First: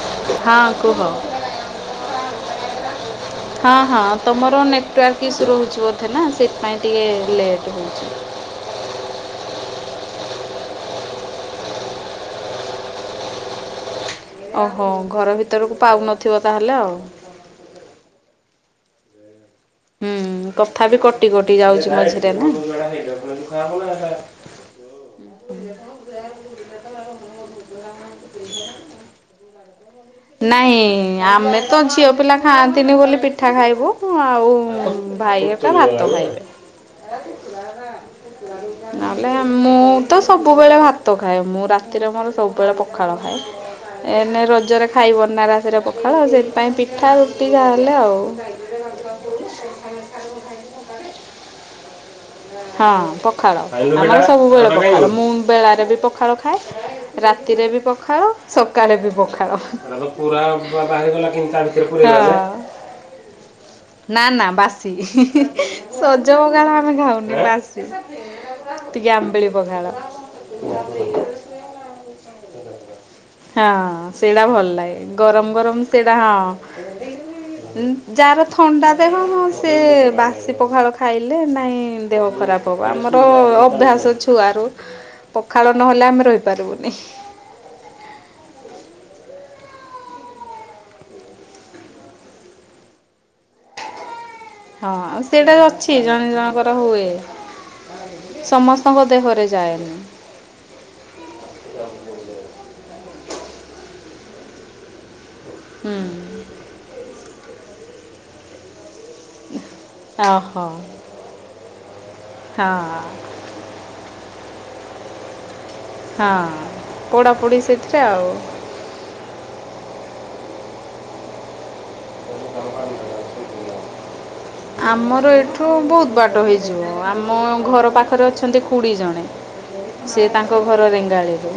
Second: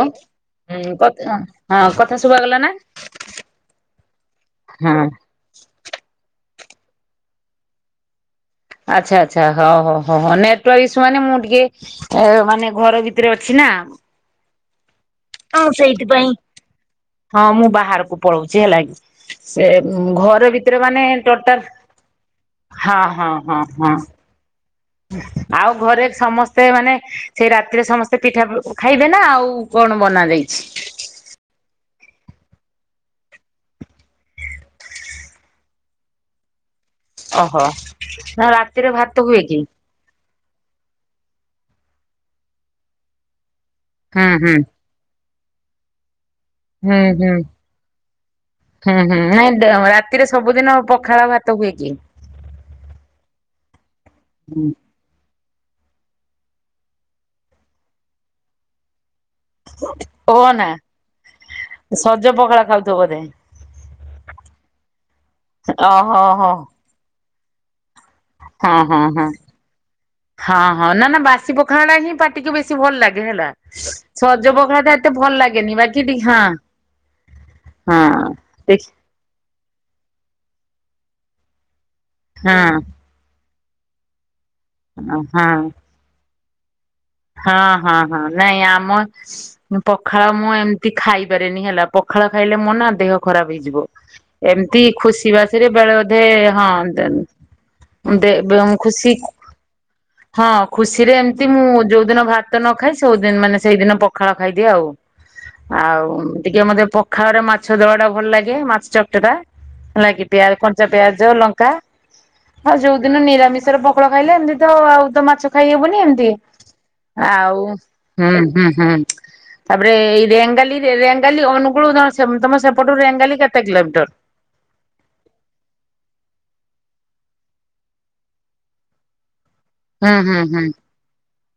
ଅଁ, ହଁ ଏଇ କୁହ। କଥ ଅଁ, ହଁ କଥା ଶୁଭା ଗଲା ନା? ହଁ ହଁ ତୋମର ହଁ ନେଟୱାର୍କ ଇସୁ ରହୁଛି ବୋଧେ ନା ସେଥିପାଇଁ ଟିକେ ଲେଟ୍ ହଉଛି? ଆଚ୍ଛା, ଆଚ୍ଛା ହଉ ହଉ ହଉ ହଁ ନେଟୱାର୍କ ଇସୁ ମାନେ ମୁଁ ଟିକେ ଏ ମାନେ ଘର ଭିତିରେ ଅଛି ନା। ଓହୋ ଘର ଭିତ ହଁ ସେଇଥିପାଇଁ। ସେ ଉଁ, ହୁଁ ଘର ଭିତରେ କଥା ବି ମାନେ କଟି କଟି ଟୋଟାଲ ଯାଉଛି ମଝିରେ ନା। ହଁ, ହଁ, ହଁ, ହଁ। ଆଉ ଘରେ ସମସ୍ତେ ମାନେ ସେଇ ରାତିରେ ସମସ୍ତେ ପିଠା ଖାଇବେ ନା ଆଉ କଣ ବନାଯାଏ? ନାଇଁ ଆମେ ତ ଝିଅ ପିଲା ଖାଆନ୍ତିନି ବୋଲି ପିଠା ଖାଇବୁ। ଆଉ ଭାଇ ଏକା ଭାତ ଖାଇବେ। ଓହୋ, ନା ରାତିରେ ଭାତ ନହେଲେ ହୁଏ କି? ମୁଁ ତ ସବୁବେଳେ ଭାତ ଖାଏ। ମୁଁ ରାତିରେ ମୋର ସବୁବେଳେ ପଖାଳ ଖାଏ। ହୁଁ ଏନେ ହୁଁ ରଜରେ ଖାଇବନ ନା ରାତିରେ ପଖାଳ ଆଉ ସେଥିପାଇଁ ହୁଁ ପିଠା ହୁଁ ରୁଟି ଯାହା ହେଲେ ଆଉ। ହୁଁ, ହୁଁ ନାଇଁ ଡେ- ରାତିରେ ସବୁଦିନ ପଖାଳ ଭାତ ହୁଏ କିି? ହଁ ପଖାଳ ଆମର ହୁଁ ସବୁବେଳେ ପଖାଳ। ମୁଁ ବେଳାରେ ବି ପଖାଳ ଖାଏ ରାତିରେ ବି ପଖାଳ। ସକାଳେ ବି ପଖାଳ। ହଁ। ଓ ନା ସଜ ପଖାଳ ଖାଉଥିବ ବୋଧେ ନା ନା ବାସି, ଓହୋ ସଜ ହୋ ପଖାଳ ଆମେ ଖାଉନୁ। ବାସ ହଁ [inaudible] ହଁ ଟିକେ ହଁ। ଆମ୍ବିଳି ପଖାଳ। ହଁ ହଁ ନା ନା ବାସି ପଖାଳ ଟା ହିଁ ପାଟିକି ବେଶୀ ଭଲ ଲାଗେ ହଁ ହେଲାହ ସେଇଟା ସଜ ଭଲ ପଖାଳ ଟା ଲାଗେ ଏ ତେ ଭଲ ଗରମ ଲାଗେନି। ଗରମ ବାକି ସେଇଟା ଟି ହଁ ହଁ ଯାହାର ଦେଖ ଥଣ୍ଡା [unintelligible] ସେ ବାସି ପଖାଳ ଖାଇଲେ ନାହିଁ ଦେହ ହଁ ଖରାପ ହବ। ଆମର ତ ଅଭ୍ୟାସ ଛୁଆ ରୁ ହଁ ପଖାଳ ନହେଲେ ଆମେ ରହି ପାରିବୁନି। ହଁ, ହଁ, ହଁ ନାଇଁ ଆମ ମୁଁ ପଖାଳ ମୁଁ ଏମିତି ଖାଇପାରେନି ହେଲା। ପଖାଳ ଖାଇଲେ ମୋ ନା ଦେହ ଖରାପ ହେଇଯିବ। ଏମତି ହଁ ଆଉ ଖୁସି ସେଇଟା ବାସିରେ ଅଛି ବେଳେ ଅଧେ ଜଣେ ଜଣଙ୍କର ହଁ ହୁଏ [unintelligible] ଦେ ସମସ୍ତଙ୍କ ଖୁସି ଦେହରେ ଯାଏନି। ହଁ ଖୁସିରେ ଏମିତି ମୁଁ ଯୋଉଦିନ ଭାତ ନଖାଏ ସୋଉଦିନ ମାନେ ସେଇଦିନ ପଖାଳ ଖାଇଦିଏ ଆଉ। ହୁଁ ଆଉ ଟିକେ ମୋତେ ପଖାରେ ମାଛ ଦଳା ଟା ଭଲ ଲାଗେ। ମାଛ ଚ ଚଟା ନାକି ପିଆ ଓହୋ କଞ୍ଚା ପିଆଜ ଲଙ୍କା ଆଉ ହଁ ଯୋଉ ଦିନ ନିରାମିଷରେ ପ ଖାଳ ଖାଇଲେ ଏମିତି ତ ଆଉ ତ ମାଛ ଖାଇ ହେବନି ଏମିତି। ହଁ ପୋଡ଼ାପୋଡ଼ି ଆଉ ସେଥିରେ ଆଉ। ହୁଁ, ହୁଁ, ହୁଁ ତାପରେ ଏଇ ରେଙ୍ଗାଲି ରେ-ରେଙ୍ଗାଲି ଅନୁଗୁଳର ତୋମ ସେ ଉଁ, ତୋମ ସେପଟୁ ରେଙ୍ଗାଲି କେତେ କିଲୋମିଟର? ଆମର ଏଠୁ ବହୁତ ବାଟ ହେଇଯିବ। ଆମ ଘର ପାଖରେ ଅଛନ୍ତି ଖୁଡି ଜଣେ। ହୁଁ ସେ ହୁଁ ତାଙ୍କ ହୁଁ ଘର ରେଙ୍ଗାଳି ରୁ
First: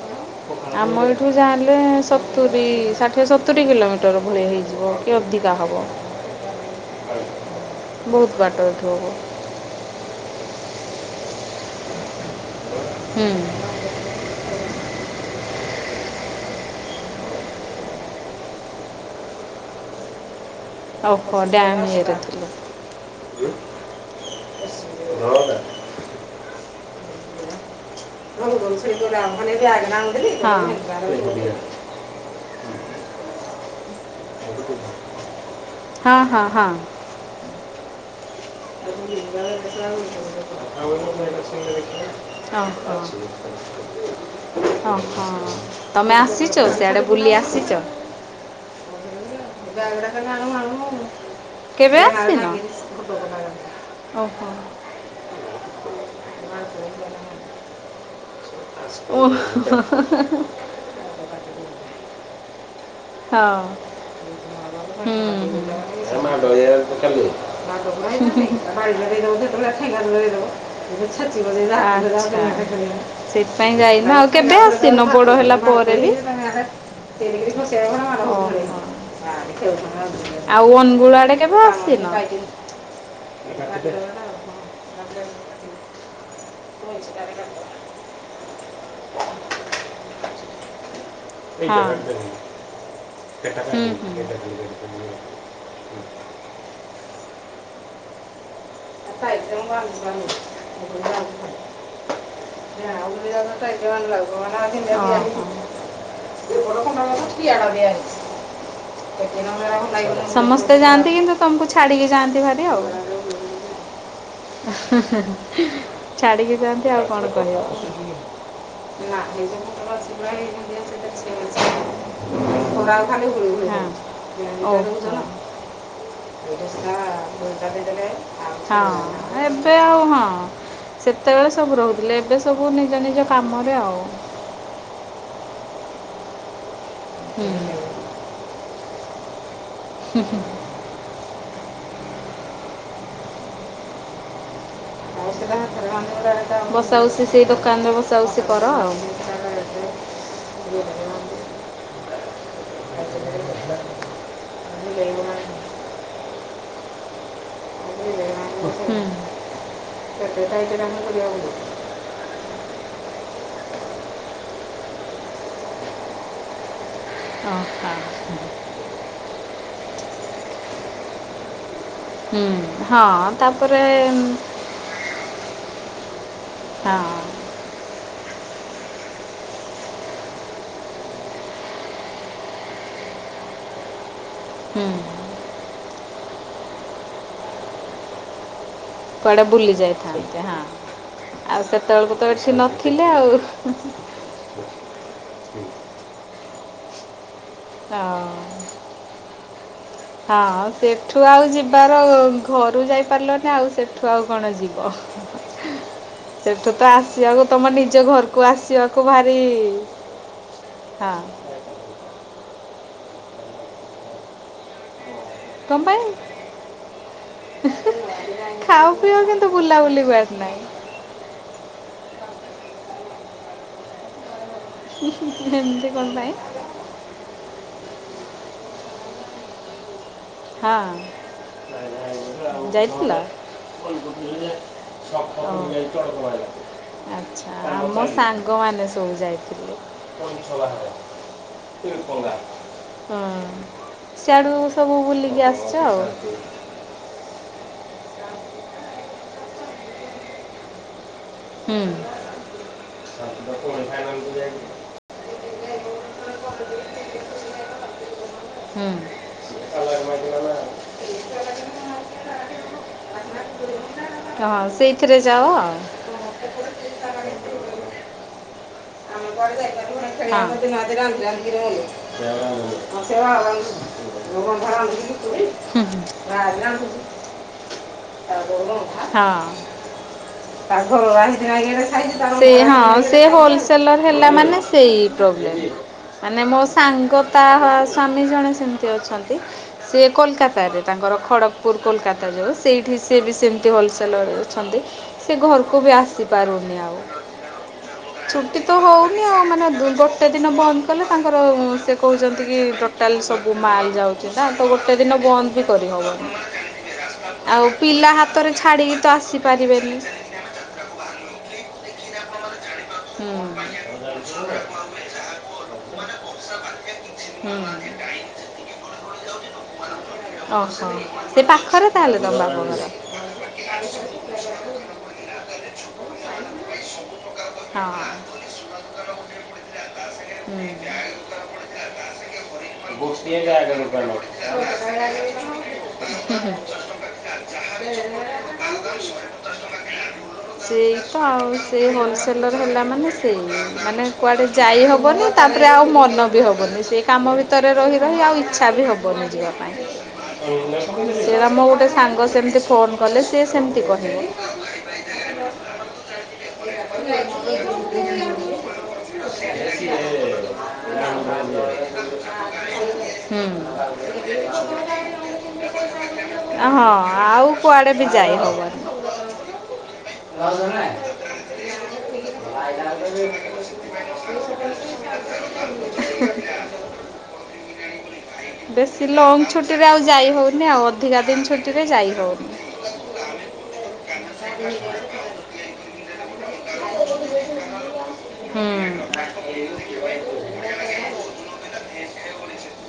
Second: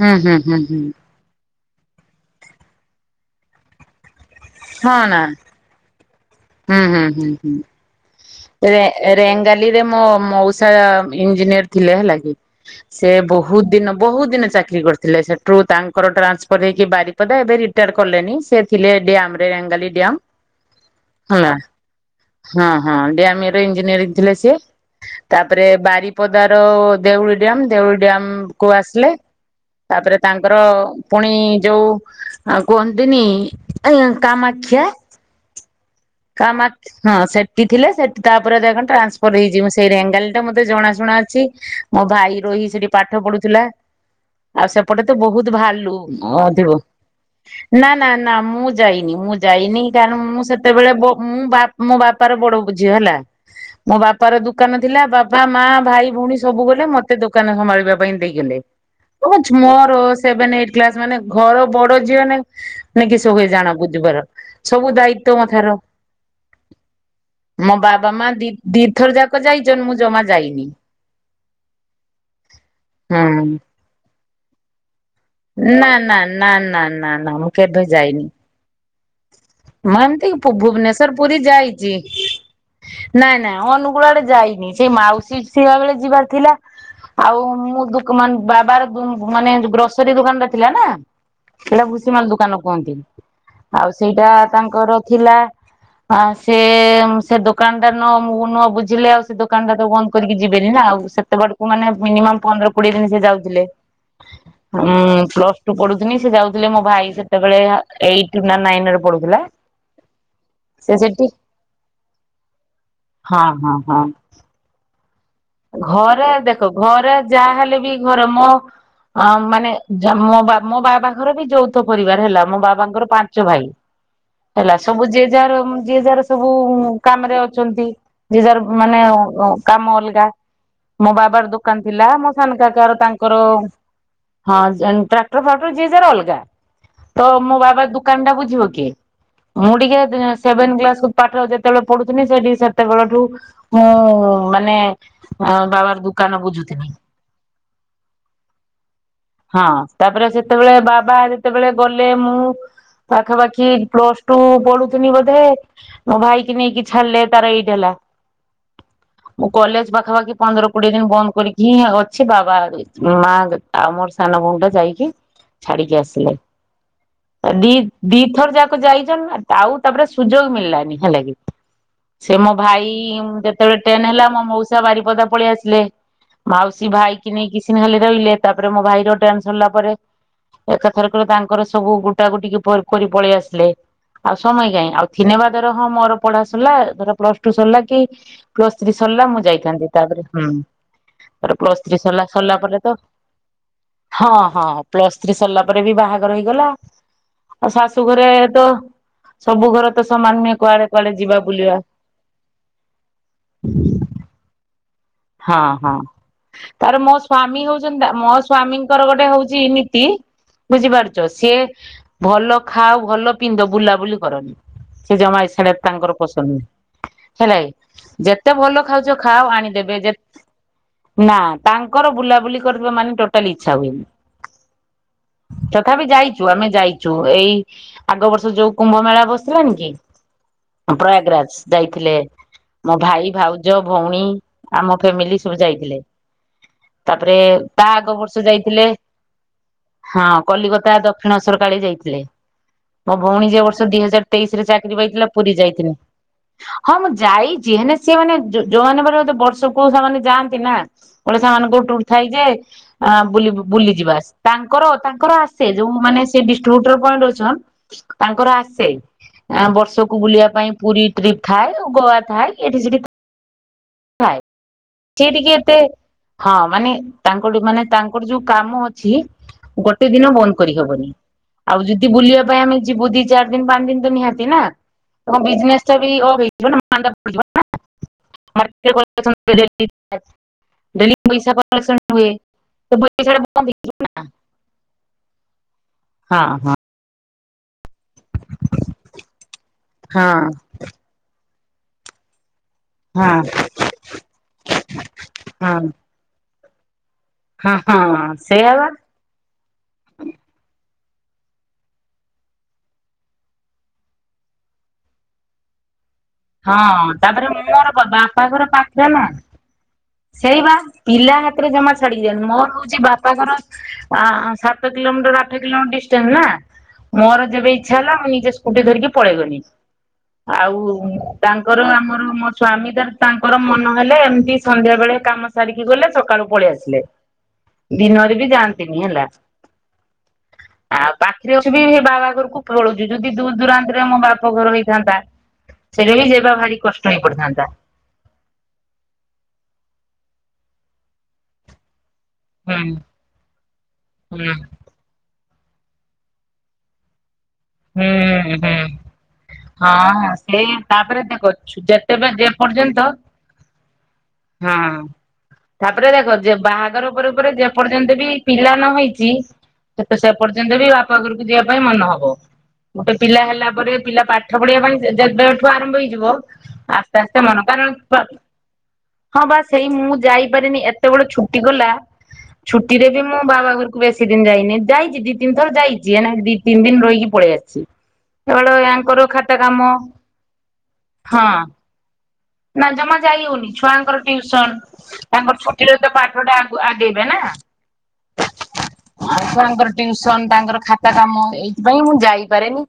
ହୁଁ ହୁଁ ହୁଁ ହୁଁ ଆମ ଏ ଏଠୁ ଯାହେଲେ ସତୁରି ଷାଠିଏ ସତୁରି କିଲୋ ମିଟର ଭଳି ହେଇଛି। ହଁ ନା ହୁଁ ବହୁତ ବାଟ ହୁଁ ରେ ଏଠୁ ହବ ରେଙ୍ଗୋ ଳିରେ ମୋ ମଉସା ଇଞ୍ଜିନିୟର ଥିଲେ ହେଲା କି ସେ ହୁଁ ବହୁତ ଦିନ ବହୁତ ଦିନ ଚାକିରୀ କରୁ ଥିଲେ ସେଠୁ ତାଙ୍କର ଟ୍ରାନ୍ସଫର ହେଇକି ବାରିପଦା ଏବେ ରିଟାୟାଡ୍ କଲେଣିି ସେ ଥିଲେ ଡି ରେଙ୍ଗାଲି ଡ଼୍ୟାମ୍। ଓହୋ ହେଲା ଡ୍ୟାମ୍ ଇଏରେ ହଁ ହଁ ଡ୍ୟାମ୍ ରେ ଥିଲେ। ଇଞ୍ଜିନିୟରିଂ ଥିଲେ ସିଏ। ତାପରେ ବାରିପଦାର ଦେଉଳି ଡ୍ୟାମ୍ ଦେଉଳି ଡ୍ୟାମ୍ କୁ ଆସିଲେ। ହଁ ତାପରେ ତାଙ୍କର ପୁଣି ଯୋଉ ଆଉ କୁହନ୍ତିନି ଏ କାମାକ୍ଷା ହଁ କାମା ହଁ। ହଁ ସେଠି ଥିଲେ ସେ ତାପରେ ଦେଖ ଟ୍ରାନ୍ସଫର ହେଇଛି ମୁଁ ସେଇ ରେଙ୍ଗାଲୀ ଟା ମୋତେ ଓହୋ ଜଣାଶୁଣା ଅଛି ମୋ ଭାଇ ରହି ସେଠି ପାଠ ପଢୁ ଥିଲା ଆଉ ସେପଟେ ତ ଓହୋ ବହୁତ ଭାଲ ତମେ ଆସିଛ ଥିବ ସିଆଡ଼େ ବୁଲି ଆସିଛ? [unintelligible] ନା ନା ନା ମୁଁ ଯାଇନି ମୁଁ ଯାଇନି କାରଣ ମୁଁ ସେ ସେତବେଳେ ମୁଁ ମ ମୋ କେବେ ବାପାର ଆସିନ? ବଡ ଝିଅ ହେଲା। ମୋ ବାପାର ଓହୋ। ଦୁକାନ ଥିଲା ବାପା ମା ଭାଇ ଭଉଣୀ ସବୁ ଗଲେ ମତେ ଦୋକାନ ସମ୍ଭାଳିବା ପାଇଁ ଦେଇଗଲେ। ଓ କହୁଛି ମୋର ସେଭେନ୍ ଏଇ ଟ୍ କ୍ଲାସ୍ ମାନେ ଘର ବଡ ଝିଅ ମାନେ କିସ ହୁଏ ହଁ। ଜାଣ ବୁଧବାର ସବୁ ଦାୟ ତ୍ୱ ତମଥର ଅ ଦୟା ବା ସେତବେଳେ ବାବା ମା ଦି ଦିଥର ଯାକ ଯାଇଛନ୍ ମୁଁ ଜମା ଯାଇନି [unintelligible] ଆଛା ହୁଁ। ସେଥିପାଇଁ ଯାଇନ ଆଉ କେବେ ଆସିନ ବଡ ହେଲା ନା ପରେ ନା ନା ନା ନା ନା ମୁଁ ବି କେବେ ଯାଇନି। ଓହୋ ମୁଁ ଏମିତି ଆଉ ଭୁବନେଶ୍ଵର ଅନୁଗୁଳ ପୁରୀ ଆଡେ କେବେ ଯାଇଛି। ଆସିନ ନାଇଁ ଏଇଟା ନାଇଁ ହୁଁ, ଅନୁଗୁଳ୍ ଆଡେ ଯାଇନି ସେ କାଟିଦେଲି। ମାଉସୀ ସେଇଆ ବେଳେ ହୁଁ। ଯିବାର ଥିଲା ଏଇଟା ଆଉ ମୁଁ ବାବାର ମାନେ ଗ୍ରୋସରୀ ଦୋକାନରେ ଥିଲା ନା ସେଇଟା ଭୁଷିମାଲ ଦୋକାନ କୁହନ୍ତି। ଆଉ ସେଇଟା ତାଙ୍କର ଥିଲା ସେ ସେ ଦୋକାନଟାର ନ ମୁଁ ନୁହଁ ବୁଝ ଝିଲେ ଆଉ ସେ ଦୋକାନ ଟା ତ ବନ୍ଦ କାଟିଦେଲି। ହୁଁ। କରିକି ଯିବେନି ନା ଆଉ ସେତେ ଆ ବାଟକୁ ମାନେ ମିନିମମ୍ ପନ୍ଦର କୋଡିଏ ଦିନ ସେ ଯାଉଥିଲେ। ହଁ ପ୍ଲସ ଟୁ ପଢୁଥିଲି ସେ ଯାଉଥିଲେ ମୋ ଭାଇ ସେତେବେଳେ ଏଇ ସମସ୍ତେ ନାଇନ୍ ରେ ପଡୁଥିଲା ସମସ୍ତେ ଯାଆନ୍ତି କିନ୍ତୁ ତମକୁ ଛାଡିକି ଯାଆନ୍ତି ଭାରି ଆଉ ହଁ ହଁ ହଁ ହଁ ହଁ ହଁ ଘରେ ଦେଖ ଘରେ ଯାହା ହଁ ହେଲେ ବି ଘରେ ମୋ ଅ ମାନେ ମୋ ମୋ ବାବାଙ୍କର ବି ଯଉଥ ପରିବାର ହେଲା ମୋ ବାବାଙ୍କର ପାଞ୍ଚ ଭାଇ ହେଲା ସବୁ ଯିଏ ଯାହାର ଯିଏ ଯାହାର ସବୁ କାମ ରେ ଅଛନ୍ତି ଯିଏ ଯାର ମାନେ ଏବେ କାମ ଆଉ ହଁ ଅଲଗା ମୋ ବାବାର ସେତେବେଳେ ସବୁ ଦୋକାନ ଥିଲା ରହୁଥିଲେ ମୋ ଏବେ ସାନ ସବୁ ନିଜ କାକାର ନିଜ ତାଙ୍କର କାମରେ ଆଉ ହଁ ଟ୍ରାକ୍ଟର ଫ୍ରାକ୍ଟର ଜିଏ ଜାର ଅଲଗା ତ ମୋ ବାବା ହୁଁ ଦୁକାନ ଟା ବୁଝିବ କିଏ ମୁଁ ଟିକେ ସେଭେନ୍ କ୍ଲାସ ପାଠ ଯେତେବେଳେ ପଢୁଥିଲି ସେଠି ସେତେବେଳଠୁ ମୁଁ ମାନେ ବାବାର ଦୋକାନ ବୁଝୁଥିଲି। ବସା ବୁସି ସେଇ ଦୋକାନରେ ବସା ବୁସି କର ଆଉ ହଁ ତାପରେ ସେତେବେଳେ ହୁଁ। ବାବା ଯେତେବେଳେ ଗଲେ ମୁଁ ପାଖାପାଖି ପ୍ଲସ ଟୁ ପଢୁଥିନି ବୋଧେ ମୋ ଭାଇକିି ନେଇକି ଛାଡ଼ିଲେ ତାର ଏଇଟ୍ ହେଲା। ହୁଁ। ପାଖାଖି ପନ୍ଦର କୋଡିଏ ଦିନ ବନ୍ଦ କରିକି [unintelligible] ଅଛି ବାବା ଆଡେ, ମାଆ [inaudible] ଆଉ ମୋର ସାନ ଭଉଣୀଟା ଯାଇକି ଛାଡିକି ଆସିଲେ‌। ତ ଦି-ଦିଥର ଯାକ ଯାଇଛନ୍ତି ନା ଆଉ ତାପରେ ସୁଯୋଗ ମିଳିଲାନି, ହେଲା କି। ସେ ହୁଁ ମୋ ଭାଇ-ଇ-ଇ ହଁ ଉଁ ଯେତେବେଳେ ତାପରେ ଟେନ ହେଲା ମୋ ମଉସ୍ ବାରିପଦା ପଳେଇ ଆସିଲେ, ମାଉସୀ ହଁ ଭାଇ କି ନେଇକି [unintelligible] ରହିଲେ ତାପରେ ମୋ ଭାଇର ଟେନ୍ ସରିଲ ପରେ ଏକାଥରକରେ ତାଙ୍କର ସବୁ ଗୁଟା ଗୁଟିକି ପର୍ କରି ପଳେଇ ଆସିଲେ। ଆଉ ସମୟ ହୁଁ କାହିଁ, ଆଉ ଥିନେବା ଧର ହଁ ମୋର ପଢା ସରିଲା ଧର ପ୍ଲସ ଟୁ ସରିଲା କି ପ୍ଲ ଥ୍ରୀ ସରିଲା ମୁଁ କୁଆଡ଼େ ଯାଇ ବୁଲି ଥାନ୍ତି, ତାପରେ ଯାଇଥାନ୍ତେ ହୁଁ ହଁ ତାପରେ ଆଉ ପ୍ଲସ୍ ଥ୍ରୀ ସେତେବେଳକୁ ସରିଲା, ତ ଏଠି ସରିଲା ପରେ ତ ନଥିଲେ ଆଉ। ହଁ-ହଁ, ପ୍ଲସ୍ ଥ୍ରୀ ସରିଲା ପରେ ବି ବାହାଘର ହେଇଗଲା। ଆଉ ହଁ ଶାଶୁ ଘରେ ତ, ସବୁ ଘର ତ ସମାନ ନୁହେଁ ହଁ କୁଆଡେ-କୁଆଡେ ସେଠୁ ଯିବା ଆଉ ବୁଲିବା। ଯିବାର ଘରୁ ଯାଇପାରିଲନି ନା ଆଉ ସେଠୁ ଆଉ କଣ ଯିବ। ହଁ-ହଁ। ସେଠୁ ତ ତାପରେ ମୋ ଆସିବାକୁ ସ୍ଵାମୀ ତମ ନିଜ ହଉଛନ୍ତି ନା ମୋ ଘରକୁ ଆସିବାକୁ ସ୍ଵାମୀଙ୍କର ଗୋଟେ ଭାରି ହଉଛି ନୀତି ହଁ ବୁଝିପାରୁଛ, ସିଏ ଭଲ ଖାଅ ଭଲ ପିନ୍ଧ, ବୁଲାବୁଲି କରନି ସେ ଜମା ଇସ୍ ହେରା କଣ ପାଇଁ ତାଙ୍କର ପସନ୍ଦ ନୁହେଁ, ହେଲେ ଯେତେ ଭଲ ଖାଅ ଖାଉଛ ପିଅ କିନ୍ତୁ ଖାଅ ଆଣି ଦେବେ ବୁଲାବୁଲି ଯେତ୍, କୁଆଡ଼େ ନାହିଁ ନା ତାଙ୍କର ବୁଲାବୁଲି କରିବା ମାନେ ଟୋଟାଲି ଇଚ୍ଛା ହୁଏନି। ଏମିତି କଣ ତଥାପି ପାଇଁ ଯାଇଛୁ ଆମେ ଯାଇଛୁ ଏଇ ଆଗ ବର୍ଷ ଯୋଉ କୁମ୍ଭ ମେଳା ବସିଲାନି କି? ହଁ, ପ୍ରୟାଗରାଜ ଯାଇଥିଲେ ମୋ ଯାଇଥିଲ? ଭାଇ ଭାଉଜ ହଁ। ଭଉଣୀ ଆମ ଫ୍ୟାମିଲି ସବୁ ଯାଇଥିଲେ ତାପରେ ଆଚ୍ଛା, ଆଉ ତା ମୋ ଆଗ ବର୍ଷ ଯାଇଥିଲେ ସାଙ୍ଗମାନେ ସବୁ ଯାଇଥିଲୁ। ହଁ କଲିକତା ଦକ୍ଷିଣେଶ୍ୱର କାଳୀ ଯାଇଥିଲେ, ମୋ ହଁ ଭଉଣୀ ଯୋଉ ବର୍ଷ ଦି ହଜାର ସିଆଡ଼ୁ ତେଇଶିରେ ସବୁ ଚାକିରି ପାଇଥିଲା ବୁଲିକି ପୁରୀ ଆସିଛ ଯାଇଥିନି, ଆଉ ହୁଁ। ହଁ ମୁଁ ଯାଇଛି ହେଲେ ସିଏ ମାନେ ଯୋଉ ଯୋଉମାନେ [unintelligible] ବର୍ ସବୁ କୋଉ ସାଙ୍ଗମାନେ ଯାଆନ୍ତି ନା। ଗୋଟେ ସାଙ୍ଗମାନଙ୍କ ଟୁର୍ ଥାଏ ଯେ ଆଁ ବୁଲି-ବୁଲିଯିବା ଆସ୍ ତାଙ୍କର-ତାଙ୍କର ଆସ୍ ସେ ଯୋଉ ମାନେ ସେ ଡିଷ୍ଟ୍ରିବ୍ୟୁଟର [unintelligible] ତାଙ୍କର ଆସେ। ଆଁ ବର୍ଷକୁ ବୁଲିବା ପାଇଁ ହୁଁ। ପୁରୀ ଟ୍ରିପ ଥାଏ ଗୋଆ ଥାଏ ଏଠି-ସେଠି। ହଁ ସେଇଥିରେ ସିଏ ଟିକେ ଯାଅ ଆଉ। ଏତେ ହୁଁ ହଁ ମାନେ ତାଙ୍କଠୁ ମାନେ ତାଙ୍କଠୁ ଯୋଉ କାମ ଅଛି ଗୋଟେ ଦିନ ବନ୍ଦ କରିହବନି ହଁ। ଆଉ ଯଦି ବୁଲିବା ପାଇଁ ଆମେ ଯିବୁ ଦି ହୁଁ-ହୁଁ। ଚାରି ଦିନ ପାଞ୍ଚ ଦିନ ତ ନିହାତି ନା। ହଁ। ତମ ବିଜନେସ ଟା ବି ଅଫ୍ ହେଇଯିବ ନା ମାନ୍ଦା ପଡିଯିବ। ସେ ମାର୍କେଟ କଲେକ୍ସନ ହଁ ଡେଲି ଡେଲି ପଇସା ସେ କଲେକ୍ସନ ହୁଏ ତ ପଇସା ଟା ବନ୍ଦ ହୋଲସେ ହେଇଯିବ। ସେଲର ହେଲା ମାନେ ସେଇ ପ୍ରୋବଲେମ୍ ହଁ ମାନେ ମୋ ସା ହଁ ସାଙ୍ଗ ତା-ଆ-ଆ ସ୍ଵାମୀ ଜଣେ ସେମିତି ଅଛନ୍ତି ସିଏ ହଁ କୋଲକାତାରେ। ତାଙ୍କର ଖଡ଼ଗପୁର କୋଲକାତା ଯୋଉ ସେଇଠି ସିଏ ବି ହଁ ସେମିତି ହୋଲସେଲର ଅଛନ୍ତି ସେ ହଁ ଘରକୁ ବି ଆସିପାରୁନି ଆଉ। ହଁ ହଁ-ଅ-ଅ ଛୁଟି ତ ସେଇଆ ବା। ଆଉ ମାନେ ଗୋଟେ ଦିନ ବନ୍ଦ କଲେ ତାଙ୍କର ସେ କହୁଛନ୍ତି କି ଟୋଟାଲ ସବୁ ମାଲ୍ ଯାଉ ଗୋଟେ ଦିନ ବନ୍ଦ ବି କରିହବନି। ହଁ ତାପରେ ଆଉ ମୋର କଣ ପିଲା ହାତରେ ବାପାଘର ଛାଡ଼ିକି ତ ପାଖରେନା। ଆସିପାରିବେନି ହୁଁ। ସେଇ ବା, ପିଲା ହାତରେ ଜମା ଛାଡିି ଦିଅନ୍ତୁନି। ମୋର ହଉଛି ବା ତାଙ୍କର ସାତ କିଲୋମିଟର ଆଠ କିଲୋମିଟର ଡିଷ୍ଟାନ୍ସ ନା। ମୋର ହୁଁ ଯେବେ ଇଚ୍ଛା ହେଲା ମୁଁ ନିଜେ ସ୍କୁଟି ଧରିକି ପଳେଇଗଲି। ଆଉ ଓହୋ ସେ ତାଙ୍କର ପାଖରେ ତାହେଲେ ଆମର ତମ ମୋ ବାପଘର ସ୍ଵାମୀ ଧର ତାଙ୍କର ମନ ହେଲେ ଏମତି ସନ୍ଧ୍ୟା ବେଳେ କାମ ସାରିକି ଗଲେ ସକାଳୁ ପଳେଇ ଆସିଲେ। ହଁ। ଜାଆନ୍ତିନି ହେଲା। ହୁଁ। ଆଉ ପାଖରେ ଅଛି ବି ବାବା ଘରକୁ ପଳଉଛି ଯଦି ଗୋଟିଏ ଦୂର ଜାଗା ଦୋକାନ। ଦୁରାନ୍ତରେ ହୁଁ ମୋ ହୁଁ ବାପ ଘର ହେଇଥାନ୍ତା ସେଇଲାଗି ଯିବା ଭାରି କଷ୍ଟ ହେଇପଡିଥାନ୍ତା। [unintelligible] ସେଇ ମନସେଲର୍ ହୁଁ ହେଲା ମାନେ ସେଇ ମାନେ ହୁଁ କୁଆଡେ ଯାଇ ହବନି ତାପରେ ଆଉ ମନ ବି ହବନି। ସେ କାମ ଭିତରେ ରହି ରହି ଆଉ ହୁଁ ଇଚ୍ଛା ହୁଁ। ବି ହବନି ଯିବା ପାଇଁ। ହଁ ସେ ତାପରେ ଦେଖ ସେରା ମୋ ଗୋଟେ ସାଙ୍ଗ ଯେତେବେ ଯେ ସେମିତି ଫୋନ୍ ପର୍ଯ୍ୟନ୍ତ କଲେ ସିଏ ସେମିତି କହେ। ହଁ ତାପରେ ଦେଖ ଯେ ବାହାଘର ପରେ ପରେ ଯେ ଯେ ପର୍ଯ୍ୟନ୍ତ ବି ପିଲା ନ ହେଇଛି ତ ସେ ପର୍ଯ୍ୟନ୍ତ ବି ବାପ ଘରକୁ ଯିବା ପାଇଁ ମନ ହବ। ଗୋଟେ ପିଲା ହୁଁ ହେଲା ପରେ ପିଲା ପାଠ ପଢିବା ପାଇଁ ଯେବେଠୁ ଆରମ୍ଭ ହେଇଯିବ। ହଁ ଆସ୍ତେ ଆସ୍ତେ ଆଉ ମନ କୁଆଡ଼େ ବି କାରଣ ଯାଇ ହବନି। ହଁ ବା, ସେଇ ମୁଁ ଯାଇପାରେନି ଏତେ ବଡ ଛୁ ଛୁଟିଗଲା ଛୁଟିରେ ବି ମୁଁ ବାବାଘରକୁ ବେଶୀ ଦିନ ଯାଇନି ଯାଇଛି ଦି ନି ଥର ଯାଇଛିି। ଏଇନା ତିନି ଦିନ ରହିକି ପଳିଆସିଛି। ବେଶୀ ଲଙ୍ଗ ଛୁଟି ରେ ଆଉ ଯାଇ ହଉନି ଆଉ ଅଧିକା ହଁ ଦିନ ଛୁଟିରେ ଯାଇ ହଉନି। ନା ଜମା ଯାଇ ହଉନି ଛୁଆଙ୍କର ଟିଉସନ୍। ତାଙ୍କର ଛୁଟିର ତ ପାଠ ଟା ଆଗୁଆ ଆଗେଇବେ ନା। ହୁଁ। ଆଉ ଛୁଆଙ୍କର ଟ୍ୟୁସନ ତାଙ୍କର ଖାତା କାମ ଏଇଥିପାଇଁ ମୁଁ ଯାଇପାରେନି।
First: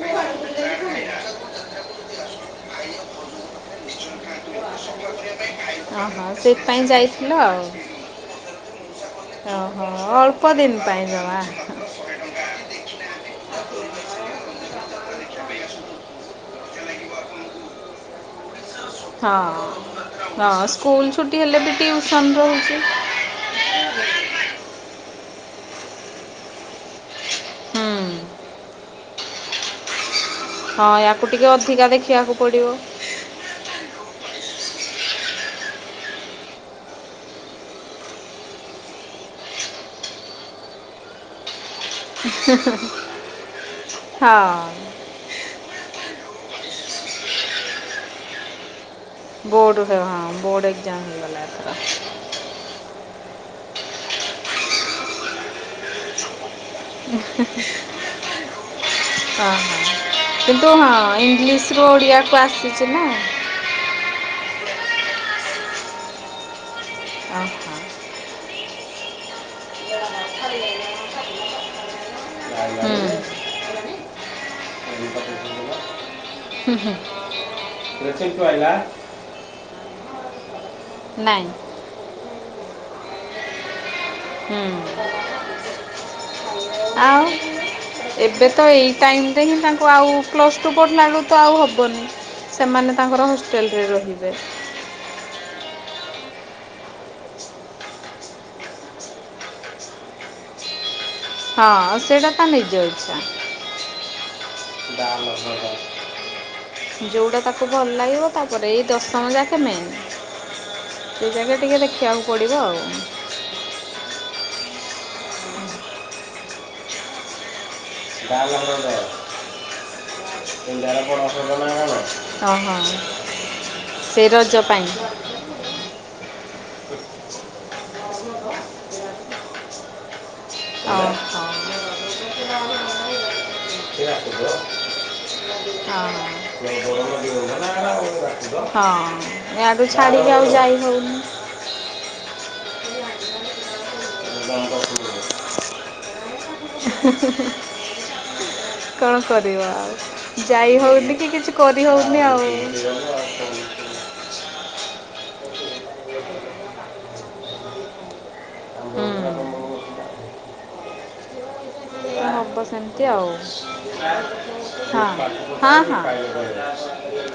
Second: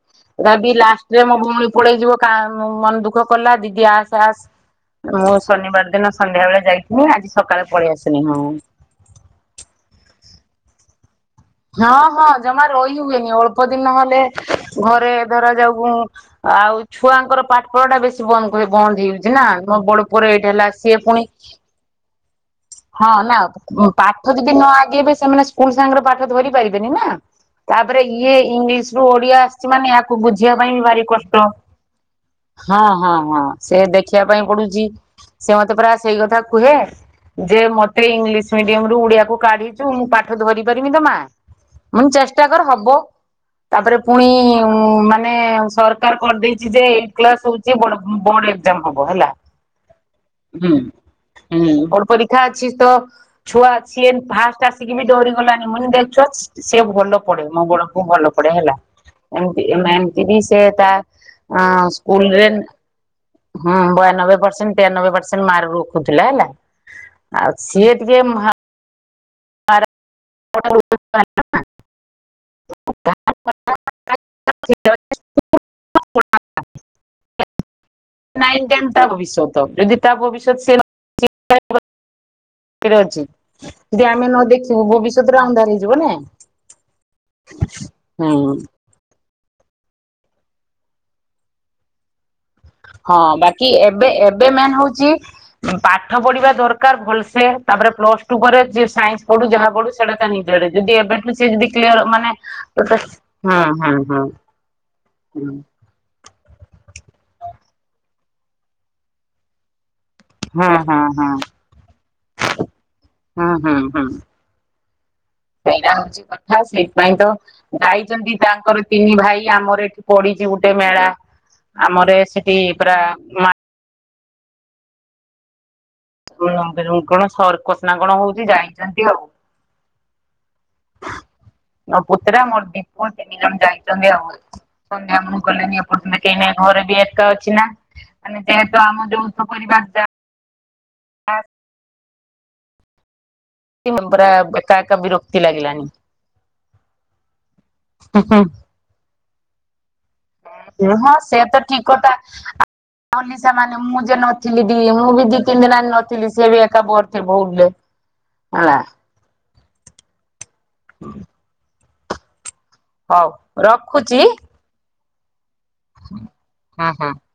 ବି ଲାଷ୍ଟରେ ମୋ ଭଉଣୀ ପଳେଇ ଯିବ କା ମନ ଦୁଃଖ କଲା ଦିଦି ଆସ୍ ଆସ୍। ମୁଁ ଶନିବାର ଦିନ ଓହୋ ସନ୍ଧ୍ୟା ବେଳେ ସେଇଥିପାଇଁ ଯାଇଥିନି ଯାଇଥିଲ ଆଜି ଆଉ। ସକାଳେ ପଳେଇ ଆସିନି ହୁଁ। ଓହୋ ଅଳ୍ପ ଦିନ ପାଇଁ ଯମା। ହଁ ହଁ, ଜମା ରହି ହୁଏନି ଅଳ୍ପ ଦିନ ନହେଲେ ଘରେ ଧର ଯାଉ ଆଉ ଛୁଆଙ୍କର ପାଠ। ପାଠଟା ବେଶୀ ବନ୍ଦ କରି ବନ୍ଦ ହେଇଯାଉଛି ନା ହଁ। ମୋ ବଡ଼ ପୁଅ ଏଇଟ୍ ହଁ ହେଲା। ସିଏ ସ୍କୁଲ ପୁଣି ଛୁଟି ହେଲେ [unintelligible] ହଁ ନା, ପାଠ ଯଦି ନ ଆଗେଇବେ ସେମାନେ ସ୍କୁଲ ସାଙ୍ଗରେ ପାଠ ଧରିପାରିବେନି ନା। ତାପରେ ଇଏ ଇଂଲିଶ ରୁ ଓଡିଆ ମାନେ ୟାକୁ ବୁଝିବା ପାଇଁ ବି ହଁ ଭାରି ୟାକୁ କଷ୍ଟ, ଟିକେ ଅଧିକା ଦେଖିବାକୁ ପଡ଼ିବ ହଁ ହଁ ହଁ। ସେ ଦେଖିବା ପାଇଁ ପଡୁଛି। ସେ ମତେ ପରା ସେଇ କଥା କୁହେ। ଯେ ମତେ ଇଂଲିଶ ମିଡିୟମ ରୁ ଓଡିଆକୁ କାଢିଚୁ ମୁଁ ପାଠ ଧରିପାରିବିତ ମା। ମୁଁ କହିଲି ଚେଷ୍ଟା କର ହବ ତାପରେ ହଁ ପୁଣି ମାନେ ସରକାର କରିଦେଇଛି ଯେ ଏଇଟ୍ କ୍ଲାସ୍ ହଉଛି ବୋର୍ଡ ବୋର୍ଡ଼ ଏକ୍ଜାମ ହବ ହେଲା। ବୋର୍ଡ ଦେବ। ହଁ, ବୋର୍ଡ ହୁଁ। ଏକଜାମ୍ ହେଇଗଲା ଏଥର। ବୋର୍ଡ [unintelligible] ଅଛି ତ ଛୁଆ ସିଏ ଫାଷ୍ଟ ଆସିକି ବି ଡରିଗଲାଣିି ମୁନି ଦେଖ ଛୁଆ ସେ ଭଲ ପଢେ ମୋ ଗୋଡକୁ ଭଲ ପଡେ ହେଲା। ହଁ ଏମତି ହଁ। ମାମ ଏମତି ବି ସେ କିନ୍ତୁ ତା ହଁ ଅ ଇଂଲିଶରୁ ଓଡ଼ିଆକୁ ସ୍କୁଲରେ ଆସିଛି ନା ହୁଁ ବୟାନବେ ପରସେଣ୍ଟ ତେୟାନବେ ପରସେଣ୍ଟ ମାରକ ରଖୁଥିଲା ହେଲା। ଆଉ ଓହୋ। ସିଏ ଟିକେ ମହା [inaudible] [unintelligible] ହୁଁ ହୁଁ। ରେସଲ୍ଟ ନାଇ ଆଇଲା ଟେନ୍ ତା ଭବିଷ୍ୟତ ଯଦି ତା ଭବିଷ୍ୟତ ସେ [unintelligible] ନାଇଁ [unintelligible] ଅଛି। ଯଦି ଆମେ ନ ଦେଖିବୁ ହୁଁ ଭବିଷ୍ୟତରେ ଅନ୍ଧାର ହେଇଯିବ ନା ହୁଁ। ସେଇ ଟାଇମ୍ ଏତେ ହିଁ ତାଙ୍କୁ ଆଉ ପ୍ଲସ୍ ଟୁ ପଡ଼ିଲା ବଳୁ ତ ଆଉ ହବନି। ସେମାନେ ହଁ ତାଙ୍କର ବାକି ହଷ୍ଟେଲରେ ଏବେ ରହିବେ ଏବେ ମାନ୍ ହଉଛି ପାଠ ପଢିବା ଦରକାର ଭଲସେ ତାପରେ ପ୍ଲସ ଟୁ ପରେ ଯିଏ ସାଇନ୍ସ ପଢୁ ଯାହା ପଢୁ ନିଦଟା ଯଦି ଏବେଠୁ ସେ ଯଦି ହଁ କ୍ଲିୟର ସେଇଟା ମାନେ ତା ନିଜ ଗୋଟେ ହୁଁ ହୁଁ। [unintelligible] ଯୋଉଟା ତାକୁ ଭଲ ଲାଗିବ ତାପରେ ଏଇ ଦଶମ ଯାକେ ମେନ୍। ହଁ ହଁ ସେ ଜାଗେ ଟିକେ ଦେଖିବାକୁ ପଡିବ ଆଉ। ହୁଁ ହୁଁ ହୁଁ। ସେଇଟା ହଉଛି କଥା ସେଇଥିପାଇଁ ତ ଯାଇଛନ୍ତି ଡାଲ ତାଙ୍କର ହ୍ରଦ ତିନି ଭାଇ ଆମର ଏଠି ପଡିଛି ଗୋଟେ ଇଣ୍ଡିଆର ମେଳା ବଡ଼ ହ୍ରଦ ନା ଆମର ସେଠି ପୁରା ସେ ରଜ ପାଇଁ। [unintelligible] କଣ ସରକସ୍ନା କଣ ହଉଛି ଜାଣିଛନ୍ତି ଆଉ। ଓହୋ ମୋ ପୁତ୍ରା ମୋର ଦି ପୁଅ ତିନି ଜଣ ସେ ଯାଇଛନ୍ତି ଆଉ। ଆସୁଥିବ ସନ୍ଧ୍ୟା ମୁଣୁ ଗଲେନି ଏ ହଁ ପର୍ଯ୍ୟତ କେହି ନାଇ ଘରେ ବି ଗରମ ଏକା ଯୋଉ ଅଛି ନା। ହେଲା ହେଲା ଆଉ ମାନେ ଯେହେତୁ ଆମ ଯୌଥ ପରିବାର ଯା ଯୋଉ ଯାଇ ହଉନି। [inaudible] [unintelligible] ପୁରା ଜଣଙ୍କ ଏକା ଏକା ବିରକ୍ତି ଲାଗିଲାଣିି। ହୁଁ ହୁଁ କଣ କରିବା ଆଉ? ଯାଇ ହଁ ହେଉନି କି ସେୟା କିଛି ତ କରି ଠିକ୍ କଥା ହେଉନି ଆଉ। ଆ ଅନି ସେମାନେ ମୁଁ ଯେ ନ ଚିଲିଦି ମୁଁ ବି ଦି ତିନି ଦିନ ଆଣି ନଥିଲି ସିଏ ବି ଏକା ବୋର୍ ଥିବ ବୋଲେ ହେଲା। [unintelligible] ହବ ସେମତି ହଉ ଆଉ। ରଖୁଛି। ହଁ ହଁ ହଁ ହଁ।